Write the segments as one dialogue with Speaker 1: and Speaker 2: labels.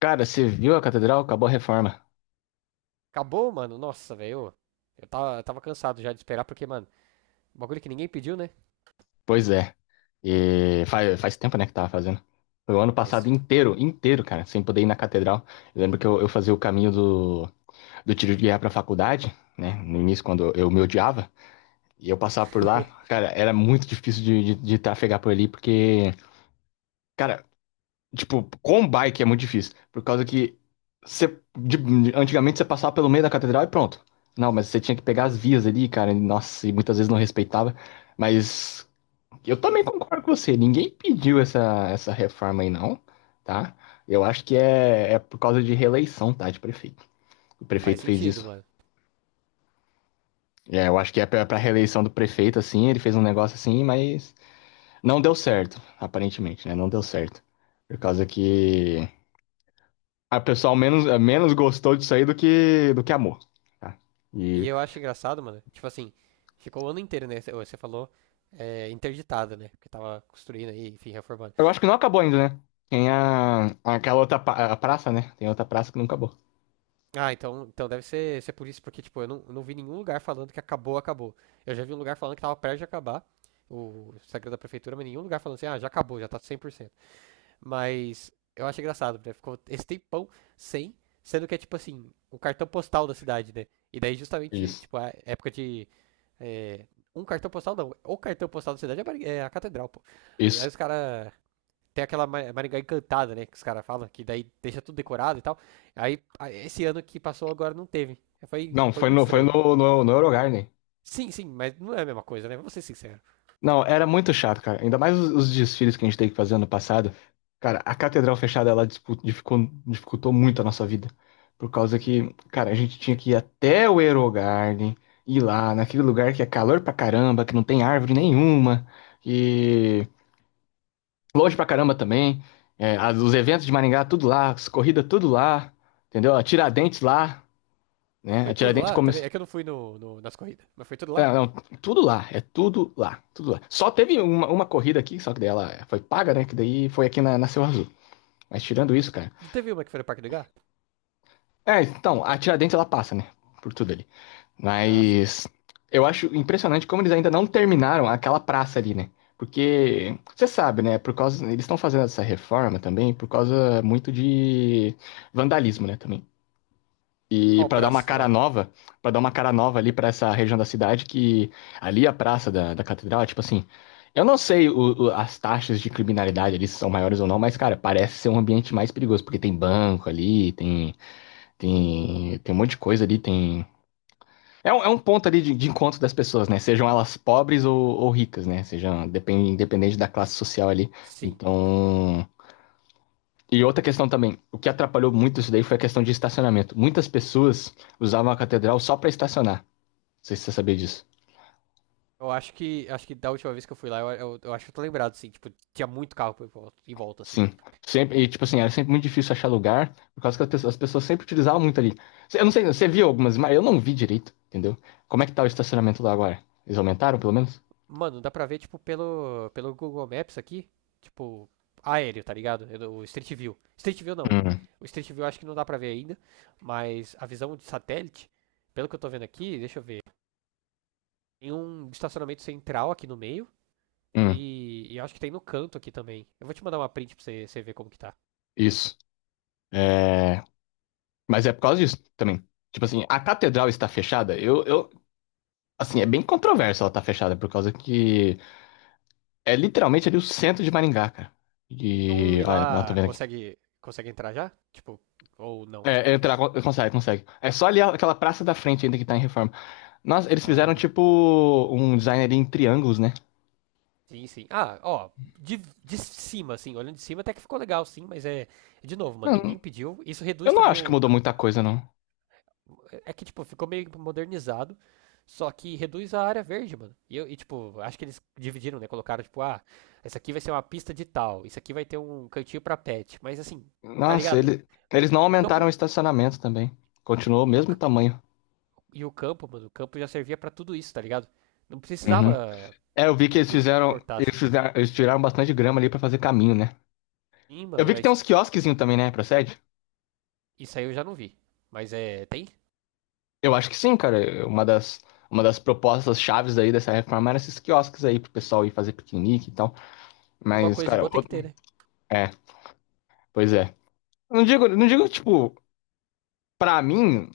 Speaker 1: Cara, você viu a catedral? Acabou a reforma.
Speaker 2: Acabou, mano. Nossa, velho. Eu tava cansado já de esperar, porque, mano, bagulho que ninguém pediu, né?
Speaker 1: Pois é. E faz tempo, né, que tava fazendo. Foi o ano passado
Speaker 2: Mas
Speaker 1: inteiro, inteiro, cara, sem poder ir na catedral. Eu lembro que eu fazia o caminho do, do tiro de guerra pra faculdade, né? No início, quando eu me odiava. E eu passava por lá. Cara, era muito difícil de trafegar por ali, porque... Cara, tipo, com um bike é muito difícil. Por causa que você, antigamente você passava pelo meio da catedral e pronto. Não, mas você tinha que pegar as
Speaker 2: Uhum.
Speaker 1: vias ali, cara. Nossa, e muitas vezes não respeitava. Mas... Eu também concordo com você. Ninguém pediu essa reforma aí, não, tá? Eu acho que é por causa de reeleição, tá? De prefeito. O
Speaker 2: Faz
Speaker 1: prefeito fez
Speaker 2: sentido,
Speaker 1: isso.
Speaker 2: mano.
Speaker 1: É, eu acho que é pra reeleição do prefeito, assim. Ele fez um negócio assim, mas não deu certo, aparentemente, né? Não deu certo. Por causa que a pessoa menos, menos gostou disso aí do que amou, tá?
Speaker 2: E
Speaker 1: E
Speaker 2: eu acho engraçado, mano. Tipo assim, ficou o ano inteiro, né? Você falou interditada, né? Porque tava construindo aí, enfim, reformando.
Speaker 1: eu acho que não acabou ainda, né? Tem a, aquela outra a praça, né? Tem outra praça que não acabou.
Speaker 2: Ah, então deve ser por isso, porque, tipo, eu não vi nenhum lugar falando que acabou. Eu já vi um lugar falando que tava perto de acabar, o Instagram da prefeitura, mas nenhum lugar falando assim, ah, já acabou, já tá 100%. Mas eu acho engraçado, né? Ficou esse tempão sem, sendo que é tipo assim, o cartão postal da cidade, né? E daí justamente,
Speaker 1: Isso.
Speaker 2: tipo, a época de. é, Um cartão postal não. O cartão postal da cidade é a é a catedral, pô. Aí
Speaker 1: Isso.
Speaker 2: os caras. Tem aquela Maringá encantada, né? Que os caras falam, que daí deixa tudo decorado e tal. Aí, esse ano que passou agora não teve. Foi,
Speaker 1: Não,
Speaker 2: foi
Speaker 1: foi
Speaker 2: muito
Speaker 1: no, foi
Speaker 2: estranho.
Speaker 1: no Eurogarden.
Speaker 2: Sim, sim, mas não é a mesma coisa, né? Vamos ser sinceros.
Speaker 1: Não, era muito chato, cara. Ainda mais os desfiles que a gente teve que fazer ano passado. Cara, a catedral fechada, ela dificultou muito a nossa vida. Por causa
Speaker 2: Sim.
Speaker 1: que, cara, a gente tinha que ir até o Eurogarden, ir lá, naquele lugar que é calor pra caramba, que não tem árvore nenhuma, e longe pra caramba também. É, os eventos de Maringá, tudo lá, as corridas, tudo lá, entendeu? A Tiradentes lá, né? A
Speaker 2: Foi tudo
Speaker 1: Tiradentes.
Speaker 2: lá também. É que eu não fui nas corridas, mas foi tudo
Speaker 1: É,
Speaker 2: lá.
Speaker 1: não, tudo lá, é tudo lá, tudo lá. Só teve uma corrida aqui, só que daí ela foi paga, né? Que daí foi aqui na, na Seu Azul. Mas tirando isso, cara.
Speaker 2: Não teve uma que foi no Parque do Gá?
Speaker 1: É, então, a Tiradentes ela passa, né? Por tudo ali.
Speaker 2: Ah, sim.
Speaker 1: Mas eu acho impressionante como eles ainda não terminaram aquela praça ali, né? Porque você sabe, né? Por causa eles estão fazendo essa reforma também por causa muito de vandalismo, né? Também. E
Speaker 2: Qual
Speaker 1: para dar
Speaker 2: praça
Speaker 1: uma
Speaker 2: você
Speaker 1: cara
Speaker 2: tava?
Speaker 1: nova, para dar uma cara nova ali para essa região da cidade, que ali a praça da, da catedral, é tipo assim, eu não sei as taxas de criminalidade ali se são maiores ou não, mas cara, parece ser um ambiente mais perigoso, porque tem banco ali, tem tem um monte de coisa ali, tem. É é um ponto ali de encontro das pessoas, né? Sejam elas pobres ou ricas, né? Sejam depende, independente da classe social ali.
Speaker 2: Sim.
Speaker 1: Então, e outra questão também, o que atrapalhou muito isso daí foi a questão de estacionamento. Muitas pessoas usavam a catedral só para estacionar. Não sei se você sabia disso.
Speaker 2: Eu acho que. Acho que da última vez que eu fui lá, eu acho que eu tô lembrado, assim. Tipo, tinha muito carro em volta, assim.
Speaker 1: Sim. Sempre, e tipo assim, era sempre muito difícil achar lugar, por causa que as pessoas sempre utilizavam muito ali. Eu não sei, você viu algumas, mas eu não vi direito, entendeu? Como é que tá o estacionamento lá agora? Eles aumentaram, pelo menos?
Speaker 2: Mano, dá pra ver, tipo, pelo Google Maps aqui. Tipo, aéreo, tá ligado? O Street View. Street View não.
Speaker 1: Hum,
Speaker 2: O Street View acho que não dá pra ver ainda. Mas a visão de satélite, pelo que eu tô vendo aqui, deixa eu ver. Tem um estacionamento central aqui no meio.
Speaker 1: hum,
Speaker 2: E eu acho que tem no canto aqui também. Eu vou te mandar uma print pra você, você ver como que tá.
Speaker 1: isso. É... Mas é por causa disso também. Tipo assim, a catedral está fechada, assim, é bem controverso ela estar fechada, por causa que é literalmente ali o centro de Maringá, cara.
Speaker 2: Um
Speaker 1: E.
Speaker 2: ir
Speaker 1: Olha, não, tô
Speaker 2: lá
Speaker 1: vendo aqui.
Speaker 2: consegue, consegue entrar já? Tipo, ou não?
Speaker 1: É, entrar, consegue, consegue. É só ali aquela praça da frente ainda que tá em reforma. Nossa, eles
Speaker 2: Ah,
Speaker 1: fizeram tipo um design ali em triângulos, né?
Speaker 2: sim, sim. Ah, ó, de, de cima, assim, olhando de cima até que ficou legal, sim, mas é, é de novo, mano,
Speaker 1: Não,
Speaker 2: ninguém pediu. Isso
Speaker 1: eu
Speaker 2: reduz
Speaker 1: não
Speaker 2: também
Speaker 1: acho que
Speaker 2: o.
Speaker 1: mudou muita coisa, não.
Speaker 2: É que, tipo, ficou meio modernizado, só que reduz a área verde, mano. E, e, tipo, acho que eles dividiram, né? Colocaram, tipo, ah, essa aqui vai ser uma pista de tal, isso aqui vai ter um cantinho pra pet, mas assim, tá
Speaker 1: Nossa,
Speaker 2: ligado?
Speaker 1: eles não
Speaker 2: O
Speaker 1: aumentaram o
Speaker 2: campo.
Speaker 1: estacionamento também. Continuou o
Speaker 2: E o,
Speaker 1: mesmo
Speaker 2: c-
Speaker 1: tamanho.
Speaker 2: e o campo, mano, o campo já servia pra tudo isso, tá ligado? Não
Speaker 1: Uhum.
Speaker 2: precisava
Speaker 1: É, eu vi que eles
Speaker 2: de
Speaker 1: fizeram.
Speaker 2: cortar
Speaker 1: Eles
Speaker 2: assim.
Speaker 1: fizeram, eles tiraram bastante grama ali pra fazer caminho, né?
Speaker 2: Sim,
Speaker 1: Eu
Speaker 2: mano,
Speaker 1: vi que tem
Speaker 2: mas
Speaker 1: uns quiosquezinhos também, né? Procede?
Speaker 2: isso aí eu já não vi. Mas é. Tem?
Speaker 1: Eu acho que sim, cara. Uma das propostas chaves aí dessa reforma era esses quiosques aí pro pessoal ir fazer piquenique e tal.
Speaker 2: Alguma
Speaker 1: Mas,
Speaker 2: coisa de
Speaker 1: cara,
Speaker 2: boa tem que
Speaker 1: outro...
Speaker 2: ter, né?
Speaker 1: é, pois é. Não digo, não digo, tipo, pra mim,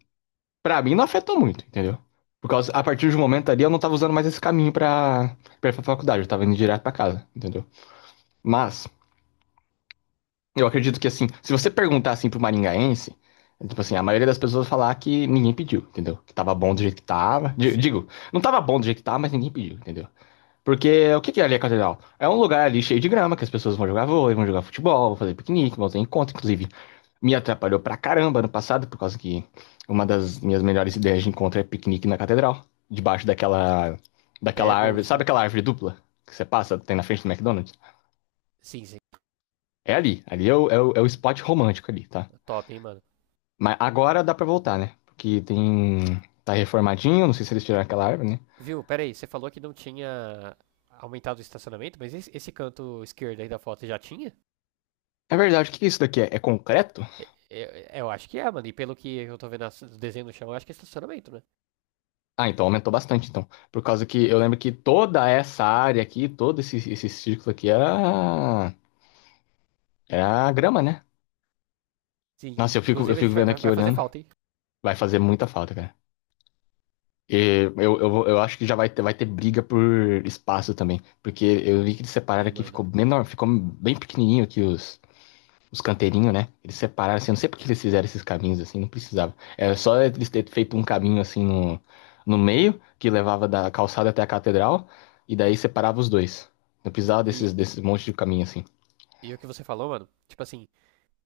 Speaker 1: pra mim não afetou muito, entendeu? Por causa, a partir de um momento ali eu não tava usando mais esse caminho pra, pra ir pra faculdade, eu tava indo direto pra casa, entendeu? Mas, eu acredito que assim, se você perguntar assim pro maringaense, é tipo assim, a maioria das pessoas vai falar que ninguém pediu, entendeu? Que tava bom do jeito que tava.
Speaker 2: Sim.
Speaker 1: Digo, não tava bom do jeito que tava, mas ninguém pediu, entendeu? Porque o que que é ali a catedral? É um lugar ali cheio de grama, que as pessoas vão jogar vôlei, vão jogar futebol, vão fazer piquenique, vão ter encontro, inclusive. Me atrapalhou pra caramba no passado, por causa que uma das minhas melhores ideias de encontro é piquenique na catedral, debaixo daquela, daquela
Speaker 2: Ideia é
Speaker 1: árvore,
Speaker 2: Gold,
Speaker 1: sabe
Speaker 2: tá?
Speaker 1: aquela árvore dupla que você passa, tem na frente do McDonald's?
Speaker 2: Sim, sim.
Speaker 1: É ali, ali é é o spot romântico ali, tá?
Speaker 2: É Top, hein, mano.
Speaker 1: Mas agora dá pra voltar, né? Porque tem, tá reformadinho, não sei se eles tiraram aquela árvore, né?
Speaker 2: Viu? Pera aí, você falou que não tinha aumentado o estacionamento, mas esse canto esquerdo aí da foto já tinha?
Speaker 1: É verdade, o que que é isso daqui é? É concreto?
Speaker 2: É, eu acho que é, mano. E pelo que eu tô vendo o desenho no chão, eu acho que é estacionamento, né?
Speaker 1: Ah, então aumentou bastante, então. Por causa que eu lembro que toda essa área aqui, todo esse círculo aqui era, era grama, né?
Speaker 2: Sim.
Speaker 1: Nossa, eu
Speaker 2: Inclusive a
Speaker 1: fico
Speaker 2: gente vai,
Speaker 1: vendo aqui
Speaker 2: vai fazer
Speaker 1: olhando.
Speaker 2: falta, hein?
Speaker 1: Vai fazer muita falta, cara. E eu acho que já vai ter briga por espaço também. Porque eu vi que eles separaram
Speaker 2: Sim,
Speaker 1: aqui,
Speaker 2: mano.
Speaker 1: ficou menor, ficou bem pequenininho aqui os canteirinhos, né? Eles separaram, assim, eu não sei porque eles fizeram esses caminhos assim, não precisava. Era só eles terem feito um caminho assim no, no meio, que levava da calçada até a catedral, e daí separava os dois. Não precisava desses,
Speaker 2: E,
Speaker 1: desses monte de caminho assim.
Speaker 2: e o que você falou, mano? Tipo assim,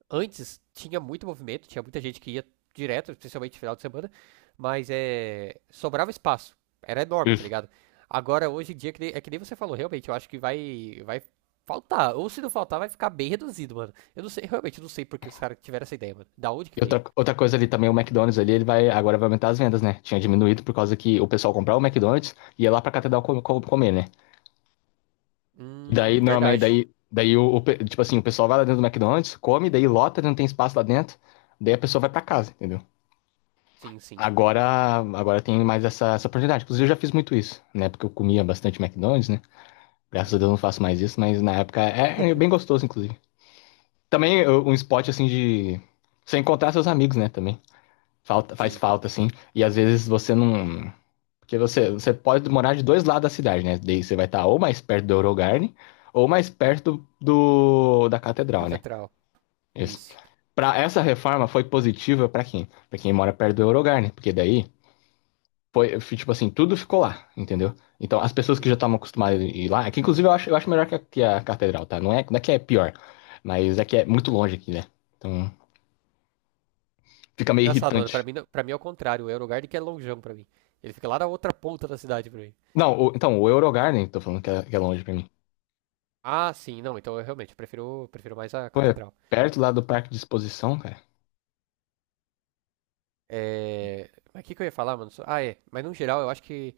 Speaker 2: antes tinha muito movimento, tinha muita gente que ia direto, principalmente no final de semana, mas é, sobrava espaço. Era enorme, tá
Speaker 1: Isso.
Speaker 2: ligado? Agora, hoje em dia, que nem- é que nem você falou, realmente, eu acho que vai faltar. Ou se não faltar, vai ficar bem reduzido, mano. Eu não sei, realmente, eu não sei por que os caras tiveram essa ideia, mano. Da onde que
Speaker 1: E
Speaker 2: veio?
Speaker 1: outra, outra coisa ali também, o McDonald's ali, ele vai, agora vai aumentar as vendas, né? Tinha diminuído por causa que o pessoal comprava o McDonald's e ia lá pra catedral comer, né? E daí, normalmente,
Speaker 2: Verdade.
Speaker 1: daí tipo assim, o pessoal vai lá dentro do McDonald's, come, daí lota, não tem espaço lá dentro, daí a pessoa vai pra casa, entendeu?
Speaker 2: Sim, sim.
Speaker 1: Agora, agora tem mais essa oportunidade. Inclusive, eu já fiz muito isso, né? Porque eu comia bastante McDonald's, né? Graças a
Speaker 2: Hum.
Speaker 1: Deus eu não faço mais isso, mas na época é bem gostoso, inclusive. Também um spot assim de você encontrar seus amigos, né? Também falta, faz
Speaker 2: Sim,
Speaker 1: falta assim. E às vezes você não, porque você pode morar de dois lados da cidade, né? Daí você vai estar ou mais perto do Eurogarden ou mais perto do da Catedral, né?
Speaker 2: catedral.
Speaker 1: Isso.
Speaker 2: Isso.
Speaker 1: Para essa reforma foi positiva para quem? Para quem mora perto do Eurogarden, porque daí foi, foi, tipo assim, tudo ficou lá, entendeu? Então, as pessoas que
Speaker 2: Sim.
Speaker 1: já estavam acostumadas a ir lá, que inclusive eu acho melhor que que a catedral, tá? Não é, não é que é pior, mas é que é muito longe aqui, né? Então, fica meio
Speaker 2: Engraçado, mano. Pra
Speaker 1: irritante.
Speaker 2: mim, não- Pra mim é o contrário. É o lugar de que é longeão pra mim. Ele fica lá na outra ponta da cidade pra mim.
Speaker 1: Não, então, o Eurogarden, tô falando que é longe pra mim.
Speaker 2: Ah, sim, não, então eu realmente prefiro, prefiro mais a
Speaker 1: Pô, é
Speaker 2: catedral.
Speaker 1: perto lá do parque de exposição, cara.
Speaker 2: É... Mas o que, que eu ia falar, mano? Ah, é, mas no geral eu acho que,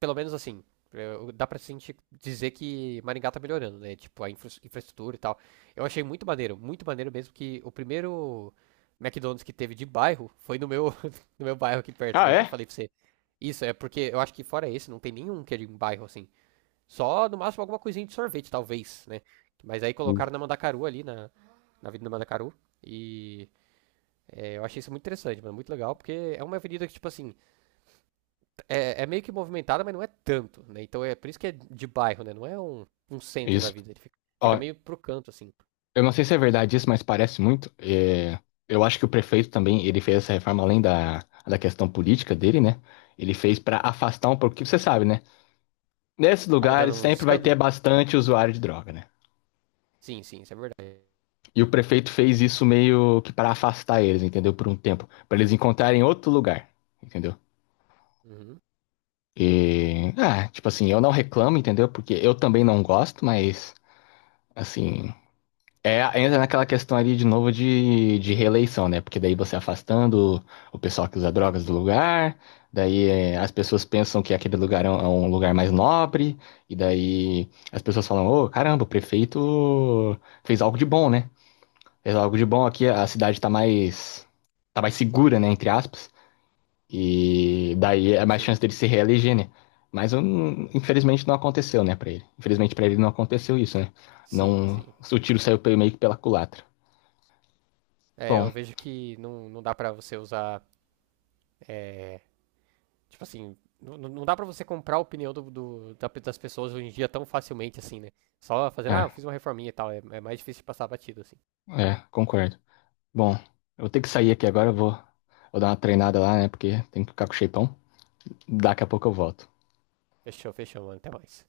Speaker 2: pelo menos assim, dá pra gente dizer que Maringá tá melhorando, né? Tipo, a infraestrutura e tal. Eu achei muito maneiro mesmo que o primeiro McDonald's que teve de bairro foi no meu, no meu bairro aqui perto,
Speaker 1: Ah,
Speaker 2: né? Que eu
Speaker 1: é?
Speaker 2: falei pra você. Isso, é porque eu acho que fora esse não tem nenhum que é de um bairro assim. Só no máximo alguma coisinha de sorvete, talvez, né? Mas aí colocaram na Mandacaru ali, na Avenida Mandacaru. E é, eu achei isso muito interessante, mano, muito legal, porque é uma avenida que, tipo assim, é, é meio que movimentada, mas não é tanto, né? Então é por isso que é de bairro, né? Não é um, um centro da
Speaker 1: Isso.
Speaker 2: vida, ele fica, fica
Speaker 1: Ó,
Speaker 2: meio pro canto, assim.
Speaker 1: eu não sei se é verdade isso, mas parece muito. É, eu acho que o prefeito também, ele fez essa reforma além da, da questão política dele, né? Ele fez pra afastar um pouco, porque você sabe, né? Nesses
Speaker 2: Tava dando
Speaker 1: lugares
Speaker 2: uns
Speaker 1: sempre vai ter
Speaker 2: escândalo?
Speaker 1: bastante usuário de droga, né?
Speaker 2: Sim, sim, isso é verdade.
Speaker 1: E o prefeito fez isso meio que para afastar eles, entendeu? Por um tempo, para eles encontrarem outro lugar, entendeu?
Speaker 2: Uhum,
Speaker 1: E, ah, tipo assim, eu não reclamo, entendeu? Porque eu também não gosto, mas assim, é, entra naquela questão ali de novo de reeleição, né? Porque daí você afastando o pessoal que usa drogas do lugar, daí é, as pessoas pensam que aquele lugar é um lugar mais nobre, e daí as pessoas falam, ô, caramba, o prefeito fez algo de bom, né? Fez algo de bom aqui, a cidade tá mais segura, né, entre aspas, e daí é mais
Speaker 2: sim,
Speaker 1: chance dele se reeleger, né? Mas infelizmente não aconteceu, né, pra ele. Infelizmente pra ele não aconteceu isso, né?
Speaker 2: sim, sim.
Speaker 1: Não, o tiro saiu meio que pela culatra.
Speaker 2: É, eu
Speaker 1: Bom,
Speaker 2: vejo que não dá pra você usar, é, tipo assim, não dá pra você comprar a opinião das pessoas hoje em dia tão facilmente, assim, né? Só fazendo, ah, eu
Speaker 1: é,
Speaker 2: fiz uma reforminha e tal, é mais difícil de passar batido, assim.
Speaker 1: é, concordo. Bom, eu vou ter que sair aqui agora, vou dar uma treinada lá, né? Porque tem que ficar com o shapeão. Daqui a pouco eu volto.
Speaker 2: Fechou, fechou, mano, até mais.